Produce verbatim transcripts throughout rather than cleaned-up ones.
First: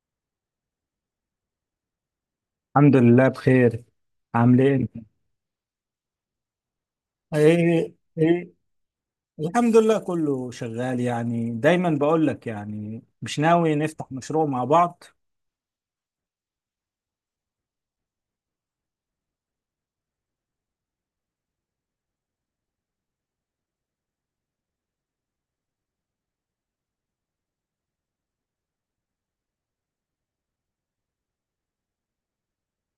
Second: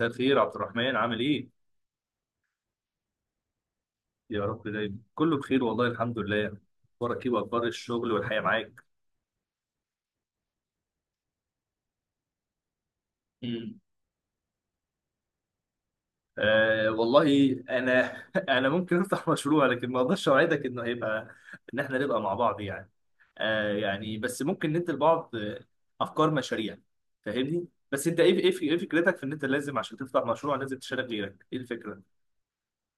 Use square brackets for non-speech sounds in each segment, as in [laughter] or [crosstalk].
مساء الخير عبد الرحمن، عامل ايه؟ الحمد لله بخير. يا عامل رب ايه دايما انت؟ كله بخير والله الحمد لله. اخبارك ايه واخبار ايه الشغل والحياه ايه، معاك؟ الحمد لله كله شغال. يعني دايما بقول لك، يعني مش ناوي مم. نفتح مشروع مع بعض؟ آه والله انا [laughs] انا ممكن افتح مشروع لكن ما اقدرش اوعدك انه هيبقى ان احنا نبقى مع بعض يعني. آه يعني بس ممكن ندي لبعض آه، افكار مشاريع. فاهمني؟ بس انت ايه ايه ايه فكرتك في ان انت لازم عشان تفتح مشروع لازم تشارك غيرك، ايه الفكره؟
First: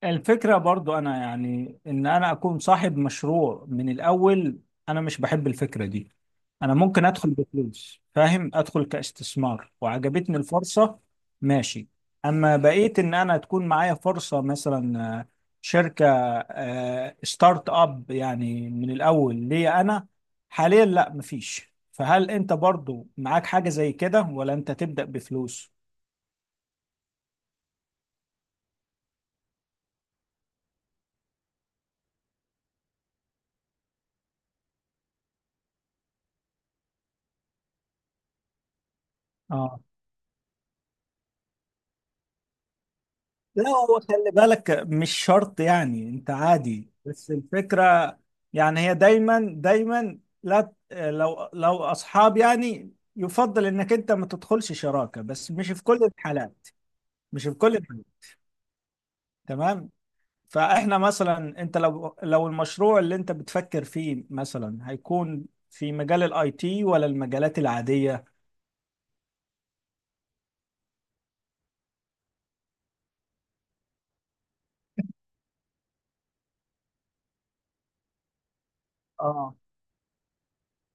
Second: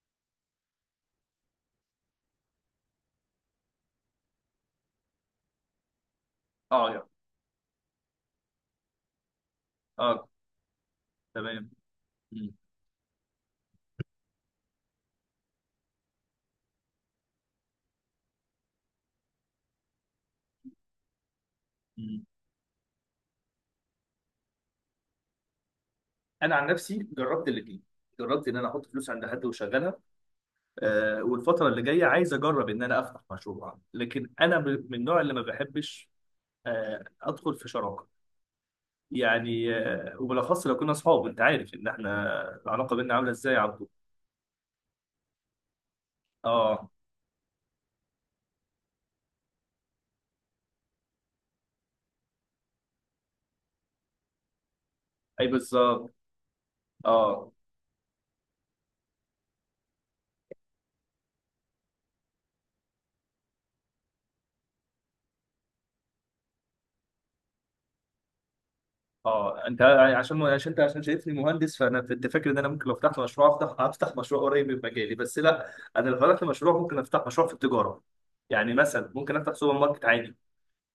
الفكرة برضو انا يعني ان انا اكون صاحب مشروع من الاول. انا مش بحب الفكرة دي. انا اه يعني. ممكن ادخل بفلوس، فاهم، ادخل كاستثمار اه. وعجبتني الفرصة. تمام. ماشي. مم. اما بقيت ان انا تكون معايا فرصة مثلا، آه، شركة، آه، ستارت اب يعني من الاول ليا انا. حاليا لا مفيش، مم. فهل انت برضو معاك حاجة زي كده ولا انت تبدأ بفلوس؟ انا عن نفسي جربت الاثنين. جربت ان انا احط فلوس عند حد واشغلها. آه، والفترة اللي جاية عايز أجرب إن أنا أفتح مشروع، لكن أنا ب- من النوع اللي ما بحبش آه، أدخل في شراكة. يعني اه. آه، وبالأخص لو كنا أصحاب، أنت عارف إن إحنا العلاقة بينا عاملة إزاي يا لا، عبدو. هو خلي بالك مش شرط، يعني انت أه. عادي، بس الفكرة يعني هي دايما دايما، لا لو لو اصحاب يعني يفضل انك انت ما تدخلش شراكة، أي بس مش في كل بالظبط. الحالات. مش أه. في كل الحالات، تمام. فاحنا مثلا، انت لو لو المشروع اللي انت بتفكر فيه مثلا هيكون في مجال الاي تي ولا المجالات العادية؟ أه أنت عشان عشان أنت عشان شايفني مهندس، فأنا كنت فاكر إن أنا ممكن لو فتحت مشروع أفتح أفتح مشروع قريب من مجالي، بس لا أنا لو فتحت مشروع ممكن أفتح مشروع في التجارة. يعني مثلا ممكن أفتح اه، سوبر ماركت عادي.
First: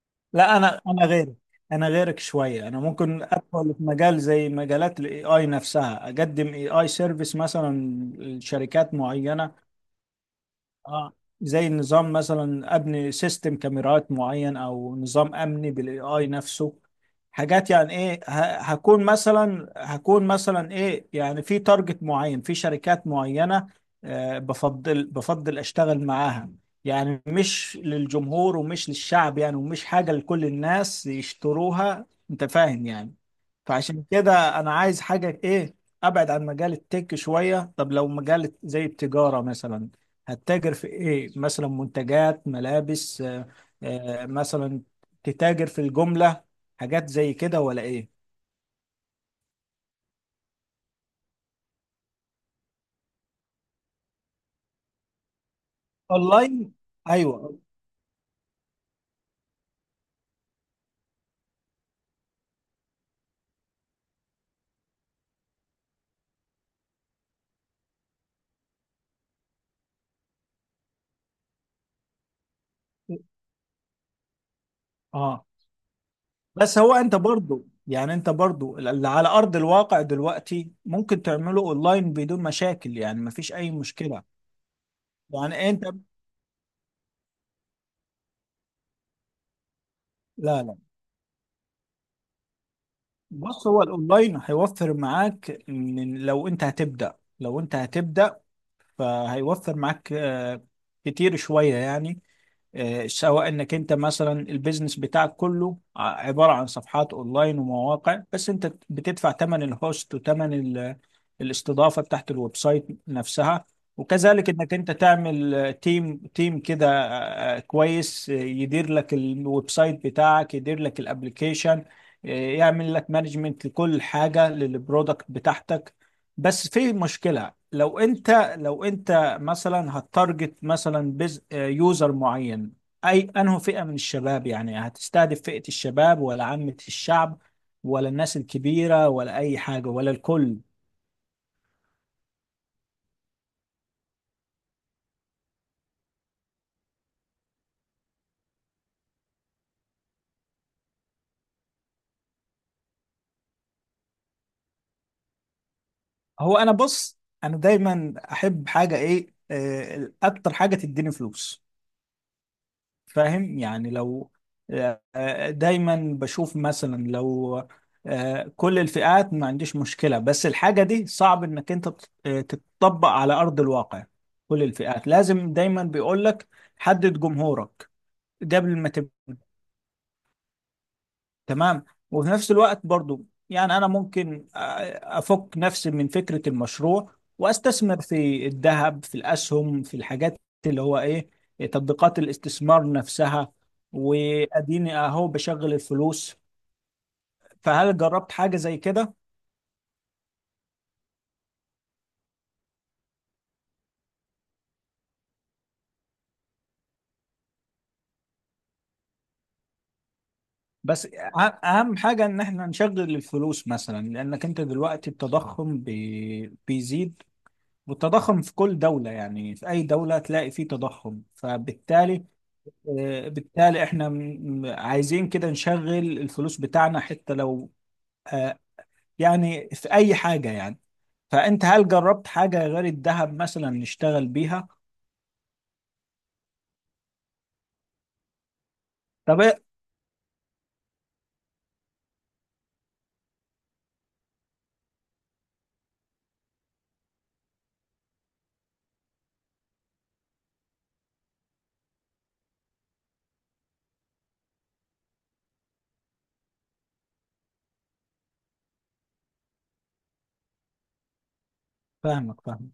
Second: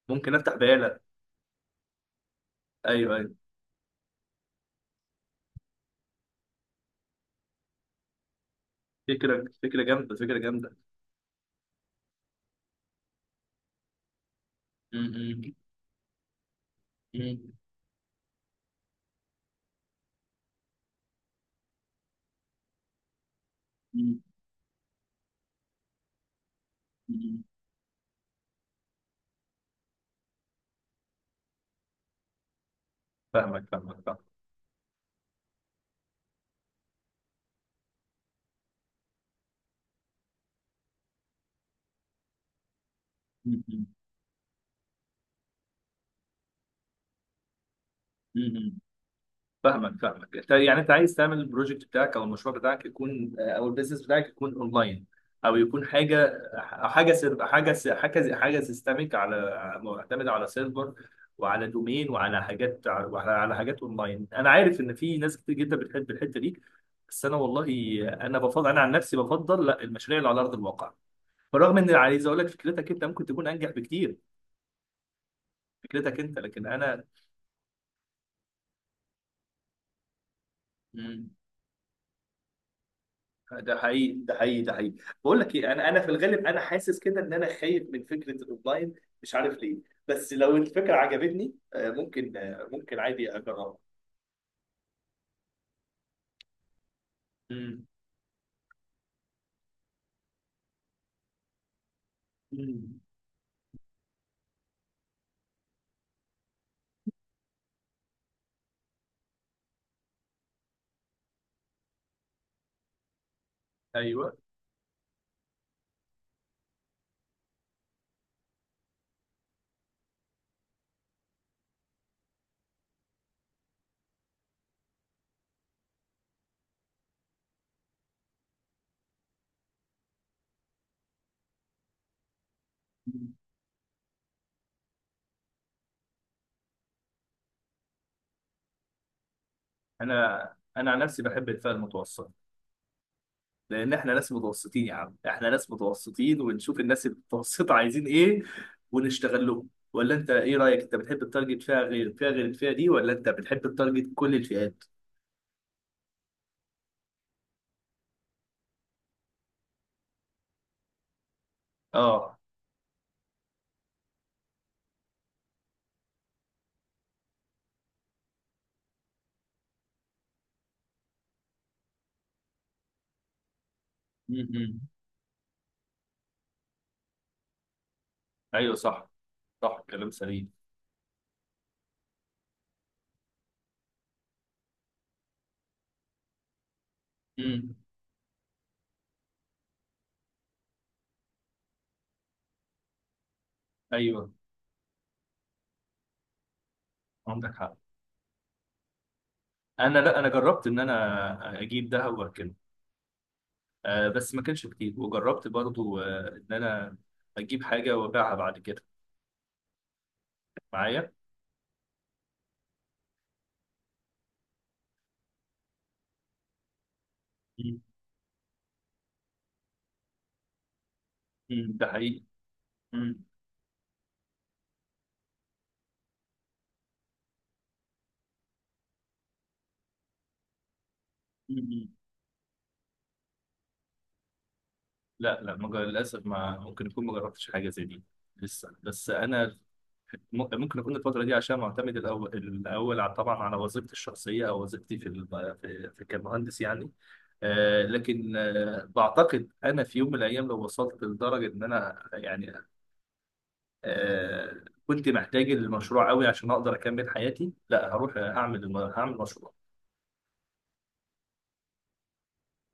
ممكن أفتح لا انا بقالة. انا غيرك. انا غيرك شويه. انا أيوه ممكن أيوه. ادخل في مجال زي مجالات الاي اي نفسها، اقدم اي اي سيرفيس مثلا لشركات فكرة معينه. فكرة جامدة، فكرة جامدة. اه، زي النظام مثلا، ابني سيستم كاميرات معين او نظام م- امني بالاي اي نفسه. م- حاجات يعني ايه، ه- هكون مثلا، هكون مثلا ايه يعني، في تارجت معين، في شركات معينة. م- آه، بفضل بفضل اشتغل معاها، يعني م- مش للجمهور ومش للشعب يعني، ومش حاجة لكل الناس يشتروها. انت فاهم يعني. فاهمك فاهمك فعشان فاهمك. كده انا عايز حاجة ايه، ابعد عن مجال التك شوية. طب لو مجال زي التجارة مثلا، هتتاجر في ايه؟ مثلا منتجات ملابس، آه، م- م- آه، مثلا تتاجر في الجملة، حاجات زي كده ولا ايه؟ م- فاهمك فاهمك. أنت- يعني انت عايز تعمل البروجكت بتاعك او المشروع بتاعك يكون آه، او البيزنس بتاعك يكون اونلاين، او يكون حاجه، اونلاين، حاجه سير ايوه. حاجه س- حاجه حاجه سيستميك، على معتمده على سيرفر وعلى دومين وعلى حاجات وعلى على حاجات اونلاين. انا عارف ان في ناس كتير جدا بتحب الحته دي، بس انا والله انا بفضل انا عن نفسي بفضل لا، المشاريع اللي على ارض الواقع، بالرغم ان عايز اقول لك فكرتك انت ممكن تكون انجح بكتير. اه، فكرتك انت، لكن بس هو انا. انت برضو، يعني انت برضو اللي على ارض الواقع دلوقتي ممكن مم. تعمله اونلاين بدون مشاكل، يعني مفيش اي ده حقيقي، مشكلة. ده حقيقي، ده حقيقي. بقول لك يعني ايه، انت، انا انا في الغالب انا حاسس كده ان انا خايف من فكره الاونلاين، مش عارف ليه. بس لو لا لا، الفكره عجبتني آه، ممكن آه، ممكن عادي بص، اجربها. هو الاونلاين هيوفر معاك. من لو انت هتبدأ، لو انت مم. هتبدأ فهيوفر معاك آه، كتير شوية يعني. مم. آه، سواء انك انت مثلا البيزنس بتاعك كله ع- عبارة عن صفحات اونلاين ومواقع، بس انت بتدفع ثمن الهوست وثمن ال- الاستضافة بتاعت الويب سايت نفسها. ايوه. وكذلك انك انت تعمل، آه، تيم تيم كده، آه، آه، كويس، آه، يدير لك الويب سايت بتاعك، يدير لك الابليكيشن، آه، يعمل لك مانجمنت لكل حاجة للبرودكت بتاعتك. بس في مشكلة، لو انت، لو انت مثلا هتارجت مثلا بز... آه، يوزر معين، اي مم. انه فئة من الشباب، يعني هتستهدف فئة الشباب ولا عامة الشعب ولا الناس الكبيرة ولا اي حاجة ولا انا الكل؟ انا عن نفسي بحب الفئه المتوسطه، لان احنا ناس متوسطين يا عم، احنا ناس متوسطين ونشوف الناس المتوسطه عايزين ايه ونشتغل لهم. ولا انت ايه رايك، انت بتحب التارجت فئه غير فئه، غير الفئه دي، ولا انت بتحب التارجت كل الفئات؟ هو انا بص، انا دايما احب حاجة ايه، آه، اكتر حاجة تديني فلوس، اه. فاهم يعني. لو آه، آه، دايما بشوف مثلا، لو آه، كل الفئات ما عنديش مشكلة، بس الحاجة دي صعب انك انت تط- آه، تتطبق على ارض الواقع. كل امم. الفئات لازم. دايما بيقولك حدد جمهورك ايوه قبل ما صح. تبدأ. صح كلام سليم. تمام. وفي نفس الوقت برضو، يعني انا ممكن آه، افك نفسي من فكرة المشروع امم. واستثمر في الذهب، في الاسهم، في الحاجات اللي هو ايه، تطبيقات الاستثمار نفسها، ايوه. واديني اهو بشغل الفلوس. عندك حق. فهل جربت حاجة زي كده؟ انا لا، انا جربت ان انا اجيب دهب واركنه، آه بس ما كانش كتير. وجربت برضو آه ان انا اجيب حاجه وابيعها بعد كده، بس معايا. أه- اهم حاجة ان احنا نشغل الفلوس، مثلا لانك انت دلوقتي التضخم بي- بيزيد. مم. والتضخم في كل دولة يعني، في اي دولة تلاقي فيه تضخم، مم، ده حقيقي. فبالتالي، مم. آه، بالتالي احنا م- عايزين كده نشغل الفلوس بتاعنا، حتى لو آه، يعني في اي حاجة يعني. فانت مم. هل جربت حاجة غير الذهب مثلا نشتغل بيها؟ لا لا، ما جر- للاسف ما ممكن يكون ما جربتش حاجه زي دي لسه. بس طب انا إيه؟ م- ممكن اكون الفتره دي عشان معتمد الاول الاول، على- طبعا على وظيفتي الشخصيه او وظيفتي في ال- في في كمهندس يعني. آه، لكن آه، بعتقد انا في يوم من الايام لو وصلت لدرجه ان انا يعني آه، كنت محتاج المشروع قوي عشان اقدر اكمل حياتي، لا هروح اعمل الم- هعمل مشروع. فاهمك فاهمك.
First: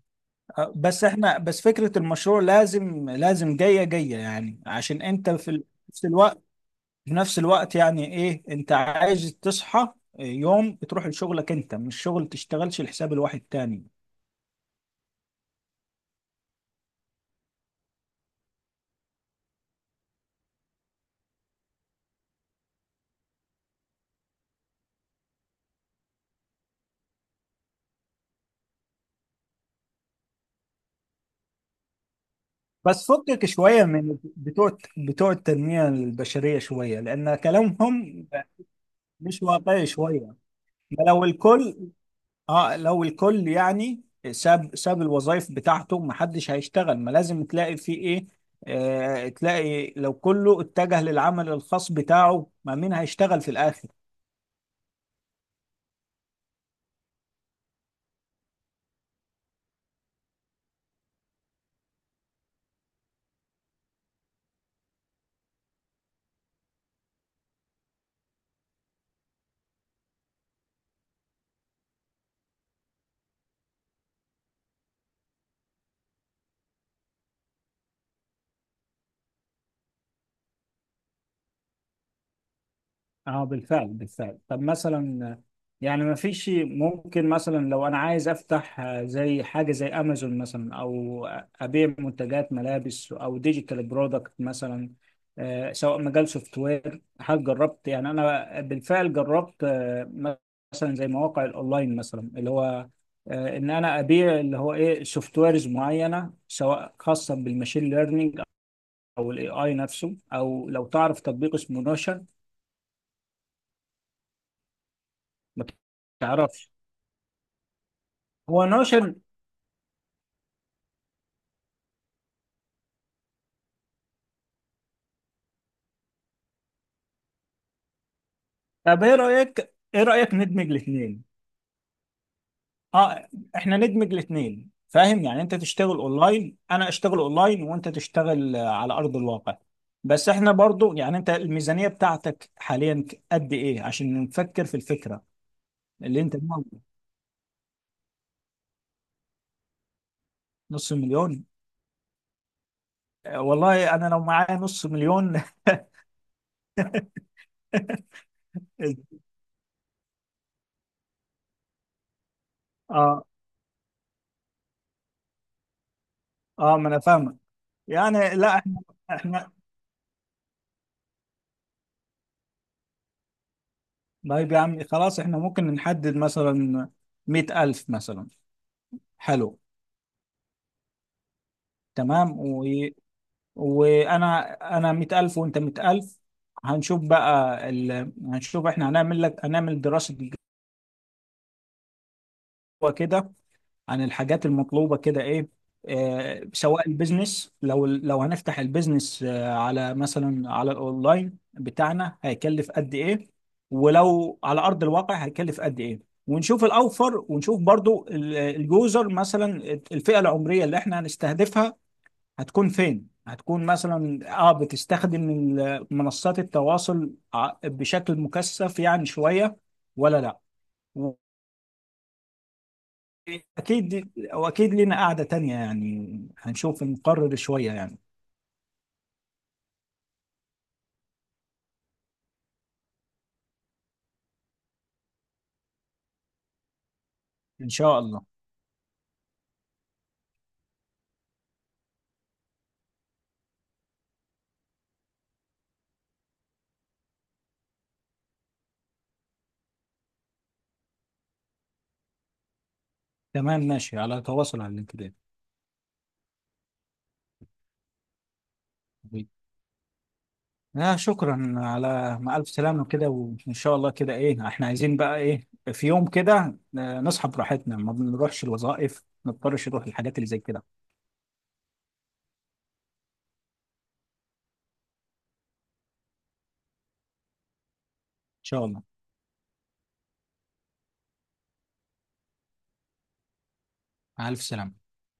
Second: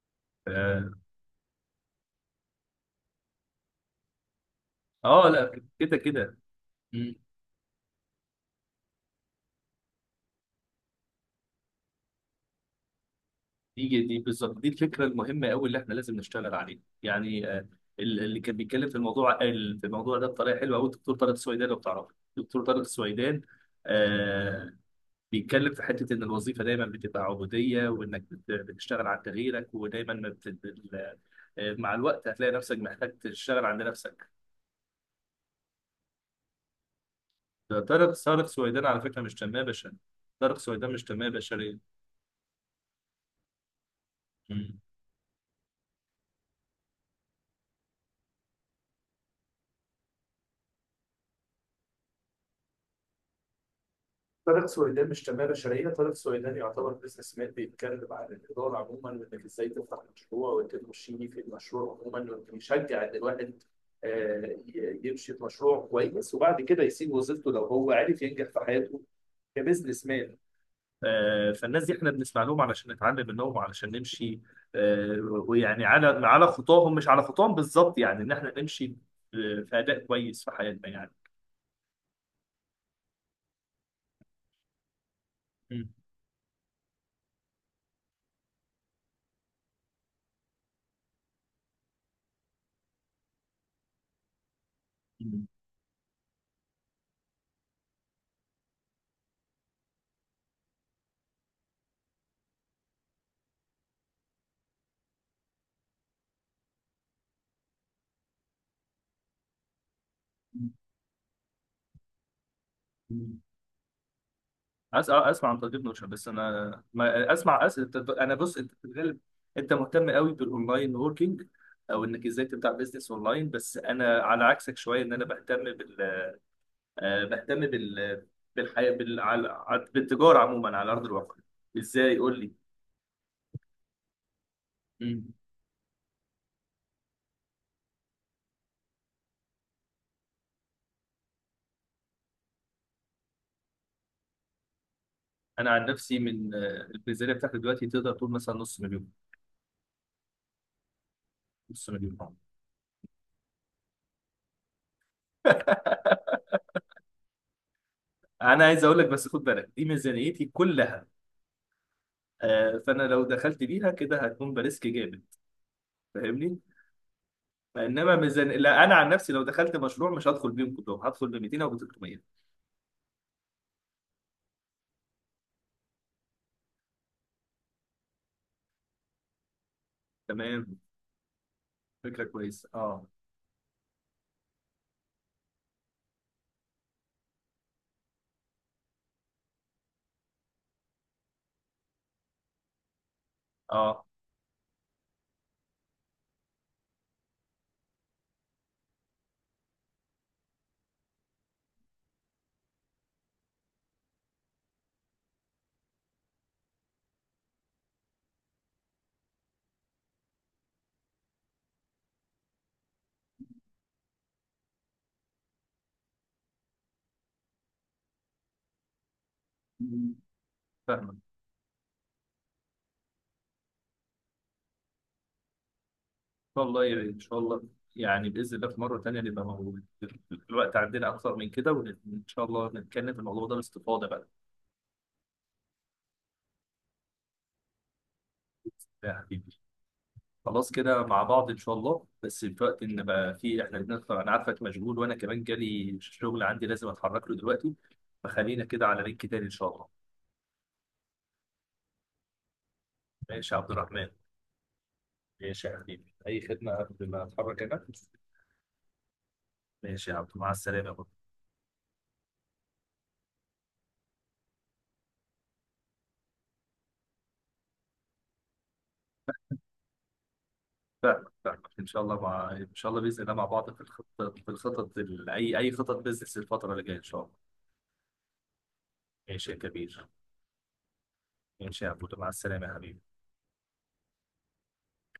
آه، اه. بس احنا، بس فكرة المشروع لازم لازم جاية جاية يعني، عشان آه، انت في لا ال- كده نفس كده. الوقت. في نفس الوقت يعني ايه؟ انت عايز تصحى يوم بتروح لشغلك، انت مش شغل تشتغلش لحساب الواحد تاني. دي دي بالظبط دي الفكره المهمه قوي اللي احنا لازم نشتغل عليها. يعني آه، ال- اللي كان بيتكلم في الموضوع ال- في الموضوع ده بطريقه حلوه قوي الدكتور طارق السويدان، لو بتعرفه الدكتور طارق السويدان. آه. بيتكلم في حته ان الوظيفه دايما بتبقى عبوديه، وانك بت- بتشتغل على تغييرك، ودايما ما بت... ال- آه، مع الوقت هتلاقي نفسك بس محتاج فكك تشتغل عند شوية من نفسك. بتوع بتوع التنمية البشرية شوية، لأن ده طارق كلامهم طارق سويدان على فكره مش مش تنميه واقعي بشريه. شوية. طارق سويدان مش لو تنميه بشريه. الكل، اه، لو الكل يعني ساب ساب الوظائف بتاعته، محدش هيشتغل. ما لازم تلاقي في ايه، آه، تلاقي لو كله اتجه للعمل الخاص بتاعه، ما مين هيشتغل في الآخر؟ طارق سويدان مش تنمية بشرية، طارق سويدان يعتبر بزنس مان، بيتكلم عن الإدارة عموما وإنك إزاي تفتح مشروع وإنك تمشي في المشروع عموما، وإنك يشجع إن الواحد آه، ي- يمشي في مشروع كويس وبعد كده يسيب وظيفته لو هو عرف ينجح في حياته كبزنس مان. آه، فالناس دي احنا بنسمع لهم علشان نتعلم منهم وعلشان نمشي آه، ويعني على على خطاهم، مش على خطاهم بالظبط، يعني ان احنا نمشي آه، في اداء كويس في حياتنا يعني. اه بالفعل بالفعل. طب مثلا، يعني ما فيش ممكن مثلا لو انا عايز افتح، آه، زي حاجه زي امازون مثلا، او ابيع منتجات ملابس او ديجيتال برودكت مثلا، آه، سواء مجال سوفت وير، هل جربت؟ يعني انا بالفعل جربت، آه، مثلا زي مواقع الاونلاين مثلا، اللي هو آه، ان انا ابيع اللي هو ايه سوفت ويرز معينه، سواء خاصه بالماشين ليرنينج او الاي اي نفسه. او لو تعرف تطبيق اسمه نوشن؟ مم. اسمع اسمع عن ما تطبيق نوشن، بس تعرفش. انا ما اسمع أس... انا بص، هو انت في نوشن. الغالب انت مهتم قوي بالاونلاين ووركينج، او انك ازاي تبدا بزنس اونلاين. بس انا على عكسك شويه، ان انا بهتم بال آه، بهتم بال بالحياه، طب ايه بال... على- رايك، على- ايه رايك بالتجاره ندمج عموما على ارض الاثنين؟ الواقع. ازاي قول لي. اه، احنا ندمج الاثنين، فاهم مم. يعني؟ انت تشتغل اونلاين، انا اشتغل اونلاين، وانت تشتغل آه، على ارض الواقع. بس احنا برضو يعني، انت الميزانيه بتاعتك حاليا ك- قد ايه عشان نفكر في الفكره انا عن نفسي اللي انت من قلناها؟ آه، الميزانيه بتاعتي دلوقتي تقدر تقول مثلا نص مليون. نص مليون؟ نص مليون [laughs] آه. آه، والله انا لو معايا نص مليون انا عايز اقول لك بس [laughs] خد بالك، دي ميزانيتي كلها. آه، فانا لو اه. دخلت بيها كده هتكون بريسك جامد. فاهمني. اه ما انا فاهمك. انما يعني ميزان لا احنا، لا، انا عن نفسي لو احنا، دخلت مشروع مش هدخل بيهم كلهم، هدخل ب ميتين او ب تلتمية. طيب يا عم، خلاص احنا ممكن نحدد مثلا مائة ألف مثلا. حلو، تمام. فكره تمام و... كويسه. اه. وانا انا مية ألف وانت مية ألف. هنشوف بقى ال... هنشوف احنا، هنعمل لك، هنعمل دراسة جدوى كده عن اه. الحاجات المطلوبة كده ايه. آه، سواء البيزنس، لو لو هنفتح البيزنس آه، على مثلا على الاونلاين بتاعنا، هيكلف قد ايه؟ ولو على ارض الواقع هيكلف قد ايه؟ ونشوف الاوفر، ونشوف برضو ال- اليوزر مثلا، الفئة العمرية اللي احنا هنستهدفها هتكون فين؟ هتكون مثلا اه بتستخدم ال- منصات التواصل ع- بشكل مكثف يعني شوية مم. ولا لا؟ فاهمك. واكيد واكيد لنا قعدة تانية يعني، ان شاء الله هنشوف يعني، ان نقرر شاء الله. شوية يعني. يعني باذن الله في مره تانيه نبقى موجود، الوقت عندنا اكثر من كده، وان شاء الله نتكلم في الموضوع ده باستفاضه بقى. ان شاء الله. يا حبيبي. خلاص كده مع بعض ان شاء الله، بس في وقت ان بقى في احنا بنطلع، انا عارفك مشغول وانا كمان جالي شغل عندي لازم اتحرك له دلوقتي. فخلينا كده على لينك تاني ان شاء الله. ماشي يا تمام عبد ماشي، الرحمن. على تواصل على اللينكدين. ماشي يا حبيبي، أي خدمة قبل ما أتحرك أنا. حبيبي. ماشي يا عبد مع السلامة آه برضه. شكرا، على مع ألف سلامة كده، وإن شاء الله كده إيه، إحنا عايزين بقى إيه، في يوم كده، آه، نصحى براحتنا، ما بنروحش الوظائف، ما نضطرش نروح الحاجات اللي زي كده. إن فاهمك فاهمك إن شاء الله، مع إن شاء الله، بإذن الله، مع بعض في الخطط، في الخطط ال... أي أي خطط بزنس الفترة اللي جاية إن شاء الله. شاء الله. ماشي يا كبير. ماشي يا عبود مع السلامة يا حبيبي. مع ألف سلامة.